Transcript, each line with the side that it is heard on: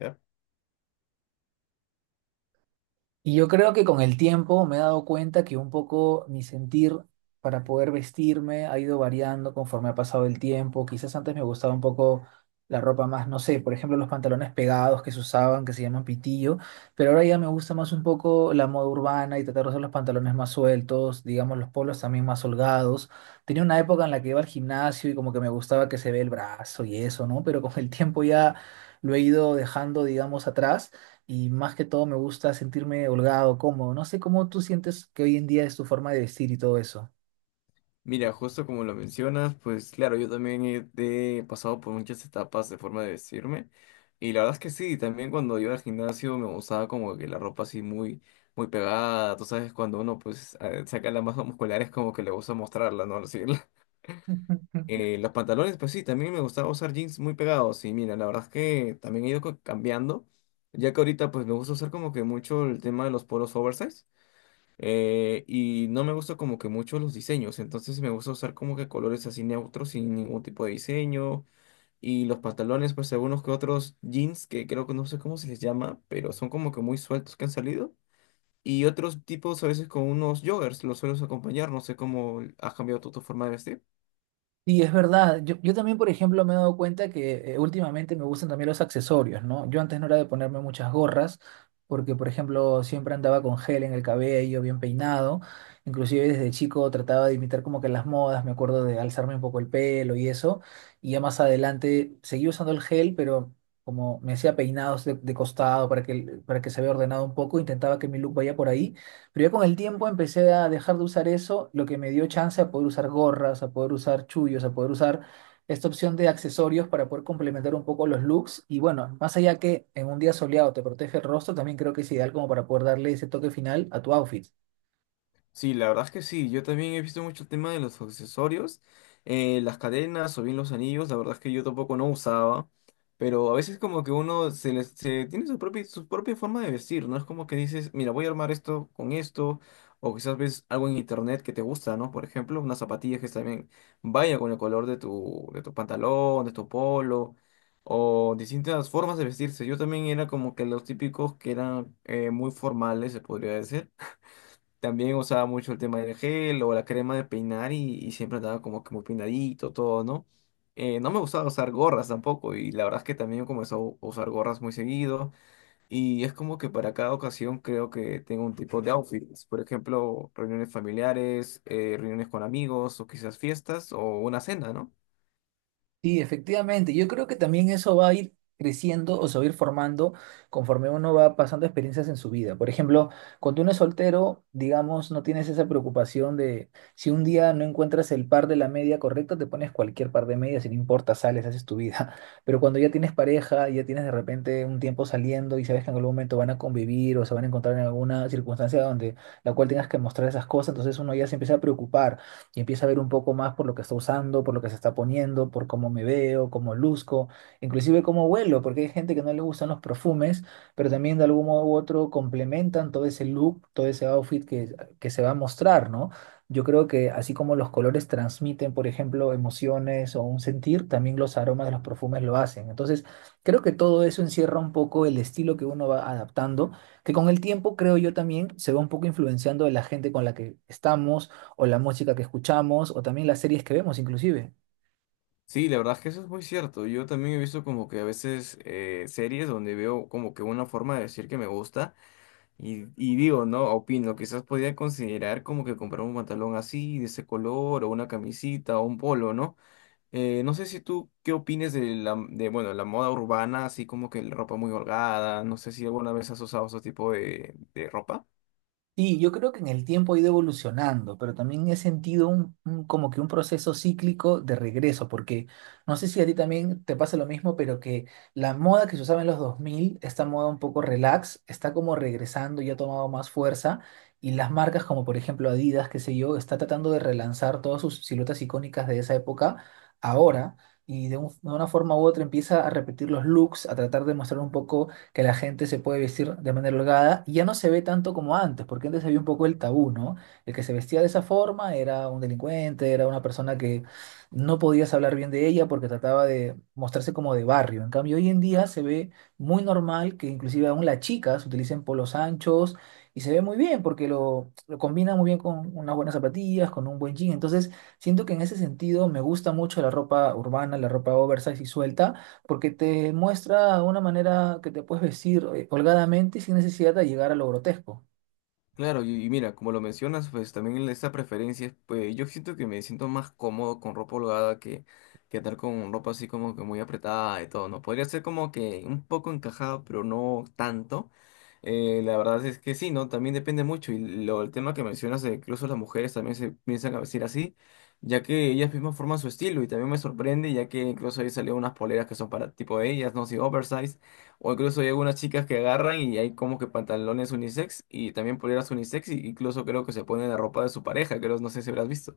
left: Ya.
right: Y yo creo que con el tiempo me he dado cuenta que un poco mi sentir para poder vestirme ha ido variando conforme ha pasado el tiempo. Quizás antes me gustaba un poco la ropa más, no sé, por ejemplo, los pantalones pegados que se usaban, que se llaman pitillo, pero ahora ya me gusta más un poco la moda urbana y tratar de usar los pantalones más sueltos, digamos, los polos también más holgados. Tenía una época en la que iba al gimnasio y como que me gustaba que se ve el brazo y eso, ¿no? Pero con el tiempo ya lo he ido dejando, digamos, atrás y más que todo me gusta sentirme holgado, cómodo. No sé cómo tú sientes que hoy en día es tu forma de vestir y todo eso.
left: Mira, justo como lo mencionas, pues claro, yo también he pasado por muchas etapas de forma de vestirme. Y la verdad es que sí, también cuando iba al gimnasio me gustaba como que la ropa así muy, muy pegada. Tú sabes, cuando uno pues saca la masa muscular es como que le gusta mostrarla, ¿no? Así, los pantalones, pues sí, también me gustaba usar jeans muy pegados. Y mira, la verdad es que también he ido cambiando. Ya que ahorita pues me gusta usar como que mucho el tema de los polos oversize. Y no me gusta como que mucho los diseños, entonces me gusta usar como que colores así neutros sin ningún tipo de diseño. Y los pantalones, pues algunos que otros jeans, que creo que no sé cómo se les llama, pero son como que muy sueltos que han salido. Y otros tipos a veces con unos joggers, los sueles acompañar, no sé cómo has cambiado tú tu forma de vestir.
right: Y es verdad, yo también, por ejemplo, me he dado cuenta que últimamente me gustan también los accesorios, ¿no? Yo antes no era de ponerme muchas gorras, porque, por ejemplo, siempre andaba con gel en el cabello, bien peinado, inclusive desde chico trataba de imitar como que las modas, me acuerdo de alzarme un poco el pelo y eso, y ya más adelante seguí usando el gel, pero como me hacía peinados de costado para que se vea ordenado un poco, intentaba que mi look vaya por ahí. Pero ya con el tiempo empecé a dejar de usar eso, lo que me dio chance a poder usar gorras, a poder usar chullos, a poder usar esta opción de accesorios para poder complementar un poco los looks. Y bueno, más allá que en un día soleado te protege el rostro, también creo que es ideal como para poder darle ese toque final a tu outfit.
left: Sí, la verdad es que sí, yo también he visto mucho el tema de los accesorios, las cadenas o bien los anillos, la verdad es que yo tampoco no usaba, pero a veces como que uno se tiene su propia forma de vestir, ¿no? Es como que dices, mira, voy a armar esto con esto, o quizás ves algo en internet que te gusta, ¿no? Por ejemplo, unas zapatillas que también vayan con el color de tu pantalón, de tu polo, o distintas formas de vestirse. Yo también era como que los típicos que eran muy formales, se podría decir. También usaba mucho el tema del gel o la crema de peinar y siempre andaba como que muy peinadito, todo, ¿no? No me gustaba usar gorras tampoco y la verdad es que también comencé a usar gorras muy seguido y es como que para cada ocasión creo que tengo un tipo de outfits, por ejemplo, reuniones familiares, reuniones con amigos o quizás fiestas o una cena, ¿no?
right: Sí, efectivamente. Yo creo que también eso va a ir creciendo o se va a ir formando conforme uno va pasando experiencias en su vida. Por ejemplo, cuando uno es soltero, digamos, no tienes esa preocupación de si un día no encuentras el par de la media correcta, te pones cualquier par de medias y no importa, sales, haces tu vida. Pero cuando ya tienes pareja, ya tienes de repente un tiempo saliendo y sabes que en algún momento van a convivir o se van a encontrar en alguna circunstancia donde la cual tengas que mostrar esas cosas, entonces uno ya se empieza a preocupar y empiezo a ver un poco más por lo que está usando, por lo que se está poniendo, por cómo me veo, cómo luzco, inclusive cómo huelo, porque hay gente que no le gustan los perfumes, pero también de algún modo u otro complementan todo ese look, todo ese outfit que se va a mostrar, ¿no? Yo creo que así como los colores transmiten, por ejemplo, emociones o un sentir, también los aromas de los perfumes lo hacen. Entonces, creo que todo eso encierra un poco el estilo que uno va adaptando, que con el tiempo, creo yo también, se va un poco influenciando de la gente con la que estamos o la música que escuchamos, o también las series que vemos inclusive.
left: Sí, la verdad es que eso es muy cierto. Yo también he visto como que a veces series donde veo como que una forma de decir que me gusta. Y digo, ¿no? Opino, quizás podría considerar como que comprar un pantalón así, de ese color, o una camisita, o un polo, ¿no? No sé si tú qué opines de bueno, la moda urbana, así como que la ropa muy holgada, no sé si alguna vez has usado ese tipo de ropa.
right: Sí, yo creo que en el tiempo ha ido evolucionando, pero también he sentido como que un proceso cíclico de regreso, porque no sé si a ti también te pasa lo mismo, pero que la moda que se usaba en los 2000, esta moda un poco relax, está como regresando y ha tomado más fuerza, y las marcas como por ejemplo Adidas, qué sé yo, está tratando de relanzar todas sus siluetas icónicas de esa época ahora, y de una forma u otra empieza a repetir los looks, a tratar de mostrar un poco que la gente se puede vestir de manera holgada y ya no se ve tanto como antes, porque antes había un poco el tabú, ¿no? El que se vestía de esa forma era un delincuente, era una persona que no podías hablar bien de ella porque trataba de mostrarse como de barrio. En cambio, hoy en día se ve muy normal que inclusive aún las chicas utilicen polos anchos y se ve muy bien porque lo combina muy bien con unas buenas zapatillas, con un buen jean. Entonces, siento que en ese sentido me gusta mucho la ropa urbana, la ropa oversize y suelta porque te muestra una manera que te puedes vestir holgadamente y sin necesidad de llegar a lo grotesco.
left: Claro, y mira, como lo mencionas, pues también esa preferencia, pues yo siento que me siento más cómodo con ropa holgada que andar con ropa así como que muy apretada y todo, ¿no? Podría ser como que un poco encajado, pero no tanto. La verdad es que sí, ¿no? También depende mucho. Y lo, el tema que mencionas, de que incluso las mujeres también se piensan a vestir así, ya que ellas mismas forman su estilo y también me sorprende, ya que incluso ahí salieron unas poleras que son para tipo de ellas, ¿no? Sí, oversize. O incluso hay algunas chicas que agarran y hay como que pantalones unisex y también poleras unisex y incluso creo que se ponen la ropa de su pareja, creo, no sé si habrás visto.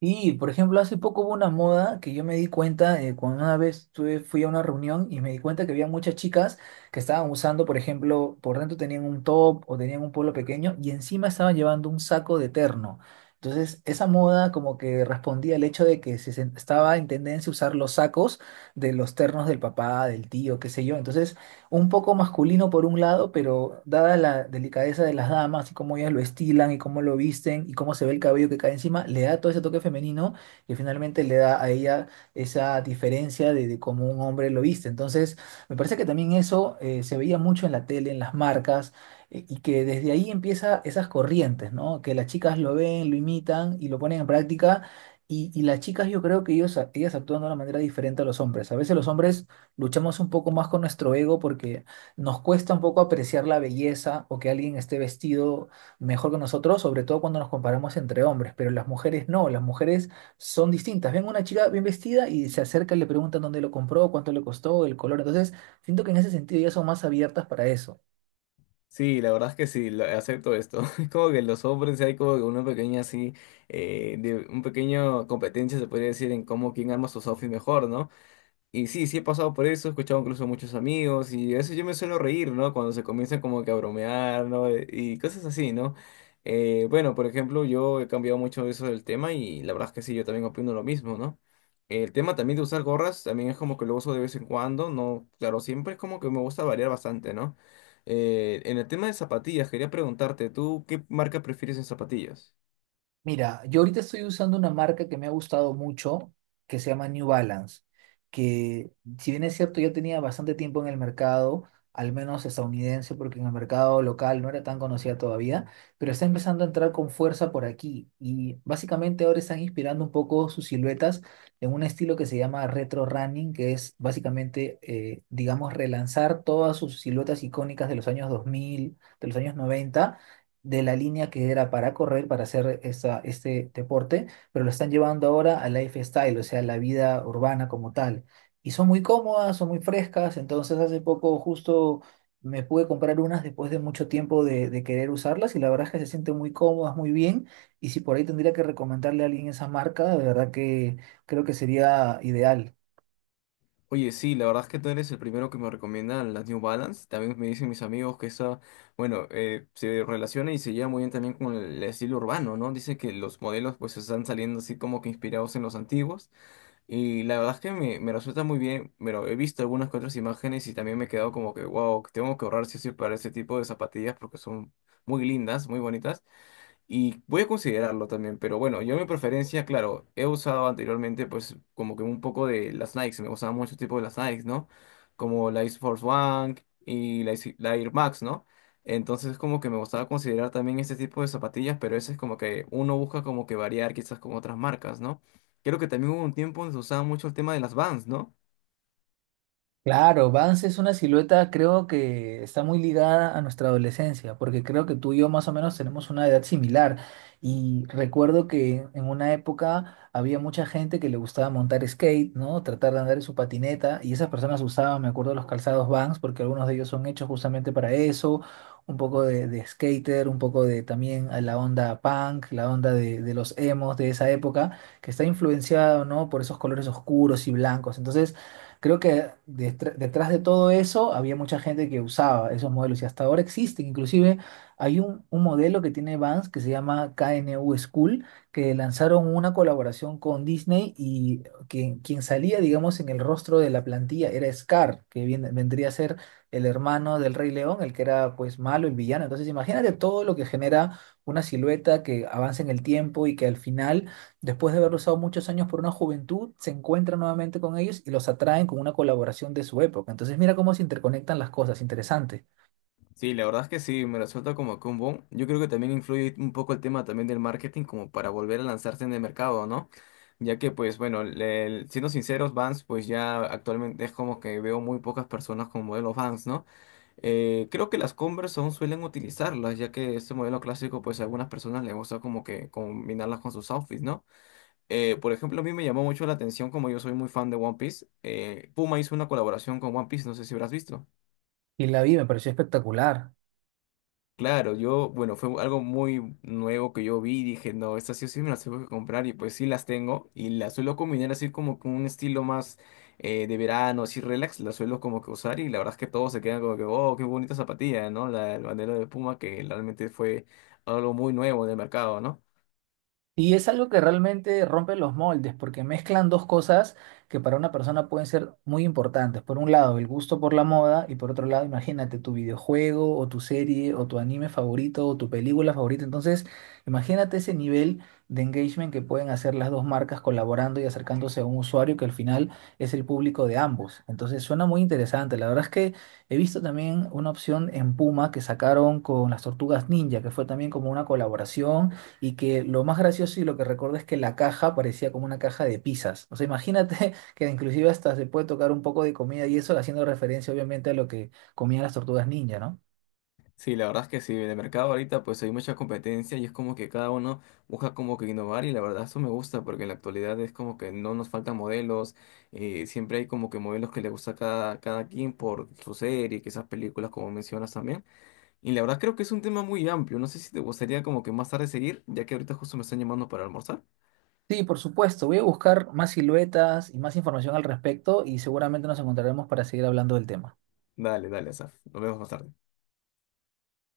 right: Y, por ejemplo, hace poco hubo una moda que yo me di cuenta, cuando una vez fui a una reunión y me di cuenta que había muchas chicas que estaban usando, por ejemplo, por dentro tenían un top o tenían un polo pequeño y encima estaban llevando un saco de terno. Entonces, esa moda como que respondía al hecho de que estaba en tendencia usar los sacos de los ternos del papá, del tío, qué sé yo. Entonces, un poco masculino por un lado, pero dada la delicadeza de las damas y cómo ellas lo estilan y cómo lo visten y cómo se ve el cabello que cae encima, le da todo ese toque femenino que finalmente le da a ella esa diferencia de cómo un hombre lo viste. Entonces, me parece que también eso se veía mucho en la tele, en las marcas. Y que desde ahí empieza esas corrientes, ¿no? Que las chicas lo ven, lo imitan y lo ponen en práctica. Y las chicas yo creo que ellas actúan de una manera diferente a los hombres. A veces los hombres luchamos un poco más con nuestro ego porque nos cuesta un poco apreciar la belleza o que alguien esté vestido mejor que nosotros, sobre todo cuando nos comparamos entre hombres, pero las mujeres no, las mujeres son distintas. Ven una chica bien vestida y se acerca y le preguntan dónde lo compró, cuánto le costó, el color. Entonces, siento que en ese sentido ya son más abiertas para eso.
left: Sí, la verdad es que sí, acepto esto. Es como que los hombres hay como que una pequeña así, un pequeño competencia se podría decir en cómo quién arma sus outfits mejor, ¿no? Y sí, sí he pasado por eso, he escuchado incluso a muchos amigos y a veces yo me suelo reír, ¿no? Cuando se comienzan como que a bromear, ¿no? Y cosas así, ¿no? Bueno, por ejemplo, yo he cambiado mucho eso del tema y la verdad es que sí, yo también opino lo mismo, ¿no? El tema también de usar gorras también es como que lo uso de vez en cuando, ¿no? Claro, siempre es como que me gusta variar bastante, ¿no? En el tema de zapatillas, quería preguntarte, ¿tú qué marca prefieres en zapatillas?
right: Mira, yo ahorita estoy usando una marca que me ha gustado mucho, que se llama New Balance, que si bien es cierto, yo tenía bastante tiempo en el mercado, al menos estadounidense, porque en el mercado local no era tan conocida todavía, pero está empezando a entrar con fuerza por aquí y básicamente ahora están inspirando un poco sus siluetas en un estilo que se llama retro running, que es básicamente, digamos, relanzar todas sus siluetas icónicas de los años 2000, de los años 90 de la línea que era para correr, para hacer esta, este deporte, pero lo están llevando ahora al lifestyle, o sea, la vida urbana como tal. Y son muy cómodas, son muy frescas, entonces hace poco justo me pude comprar unas después de mucho tiempo de querer usarlas y la verdad es que se sienten muy cómodas, muy bien. Y si por ahí tendría que recomendarle a alguien esa marca, de verdad que creo que sería ideal.
left: Oye, sí, la verdad es que tú eres el primero que me recomienda las New Balance. También me dicen mis amigos que esa, bueno, se relaciona y se lleva muy bien también con el estilo urbano, ¿no? Dice que los modelos pues están saliendo así como que inspirados en los antiguos. Y la verdad es que me resulta muy bien, pero he visto algunas que otras imágenes y también me he quedado como que, wow, tengo que ahorrar sí o sí para ese tipo de zapatillas porque son muy lindas, muy bonitas. Y voy a considerarlo también, pero bueno, yo mi preferencia, claro, he usado anteriormente pues como que un poco de las Nikes, me gustaban mucho el tipo de las Nikes, ¿no? Como la Air Force One y la Air Max, ¿no? Entonces como que me gustaba considerar también este tipo de zapatillas, pero eso es como que uno busca como que variar quizás con otras marcas, ¿no? Creo que también hubo un tiempo donde se usaba mucho el tema de las Vans, ¿no?
right: Claro, Vans es una silueta, creo que está muy ligada a nuestra adolescencia, porque creo que tú y yo más o menos tenemos una edad similar. Y recuerdo que en una época había mucha gente que le gustaba montar skate, ¿no? Tratar de andar en su patineta, y esas personas usaban, me acuerdo, los calzados Vans, porque algunos de ellos son hechos justamente para eso, un poco de skater, un poco de también a la onda punk, la onda de los emos de esa época, que está influenciado, ¿no? Por esos colores oscuros y blancos. Entonces, creo que detrás de todo eso había mucha gente que usaba esos modelos y hasta ahora existen. Inclusive hay un modelo que tiene Vans que se llama KNU School, que lanzaron una colaboración con Disney y quien salía, digamos, en el rostro de la plantilla era Scar, que vendría a ser el hermano del Rey León, el que era pues malo, el villano. Entonces imagínate todo lo que genera una silueta que avanza en el tiempo y que al final después de haberlo usado muchos años por una juventud, se encuentran nuevamente con ellos y los atraen con una colaboración de su época. Entonces mira cómo se interconectan las cosas, interesante.
left: Sí, la verdad es que sí, me resulta como que un boom. Yo creo que también influye un poco el tema también del marketing como para volver a lanzarse en el mercado, ¿no? Ya que pues bueno, siendo sinceros, Vans pues ya actualmente es como que veo muy pocas personas con modelos Vans, ¿no? Creo que las Converse aún suelen utilizarlas, ya que este modelo clásico pues a algunas personas les gusta como que combinarlas con sus outfits, ¿no? Por ejemplo, a mí me llamó mucho la atención como yo soy muy fan de One Piece. Puma hizo una colaboración con One Piece, no sé si habrás visto.
right: Y la vi, me pareció espectacular.
left: Claro, yo, bueno, fue algo muy nuevo que yo vi y dije, no, estas sí o sí me las tengo que comprar y pues sí las tengo y las suelo combinar así como con un estilo más de verano, así relax, las suelo como que usar y la verdad es que todos se quedan como que, oh, qué bonita zapatilla, ¿no? La, el bandero de Puma que realmente fue algo muy nuevo del mercado, ¿no?
right: Y es algo que realmente rompe los moldes, porque mezclan dos cosas que para una persona pueden ser muy importantes. Por un lado, el gusto por la moda, y por otro lado, imagínate tu videojuego o tu serie o tu anime favorito o tu película favorita. Entonces, imagínate ese nivel de engagement que pueden hacer las dos marcas colaborando y acercándose a un usuario que al final es el público de ambos. Entonces, suena muy interesante. La verdad es que he visto también una opción en Puma que sacaron con las Tortugas Ninja, que fue también como una colaboración y que lo más gracioso y lo que recuerdo es que la caja parecía como una caja de pizzas. O sea, imagínate que inclusive hasta se puede tocar un poco de comida y eso haciendo referencia obviamente a lo que comían las tortugas ninja, ¿no?
left: Sí, la verdad es que sí, en el mercado ahorita pues hay mucha competencia y es como que cada uno busca como que innovar y la verdad eso me gusta porque en la actualidad es como que no nos faltan modelos, siempre hay como que modelos que le gusta a cada quien por su serie, esas películas como mencionas también. Y la verdad creo que es un tema muy amplio, no sé si te gustaría como que más tarde seguir, ya que ahorita justo me están llamando para almorzar.
right: Sí, por supuesto. Voy a buscar más siluetas y más información al respecto y seguramente nos encontraremos para seguir hablando del tema.
left: Dale, dale, Asaf, nos vemos más tarde.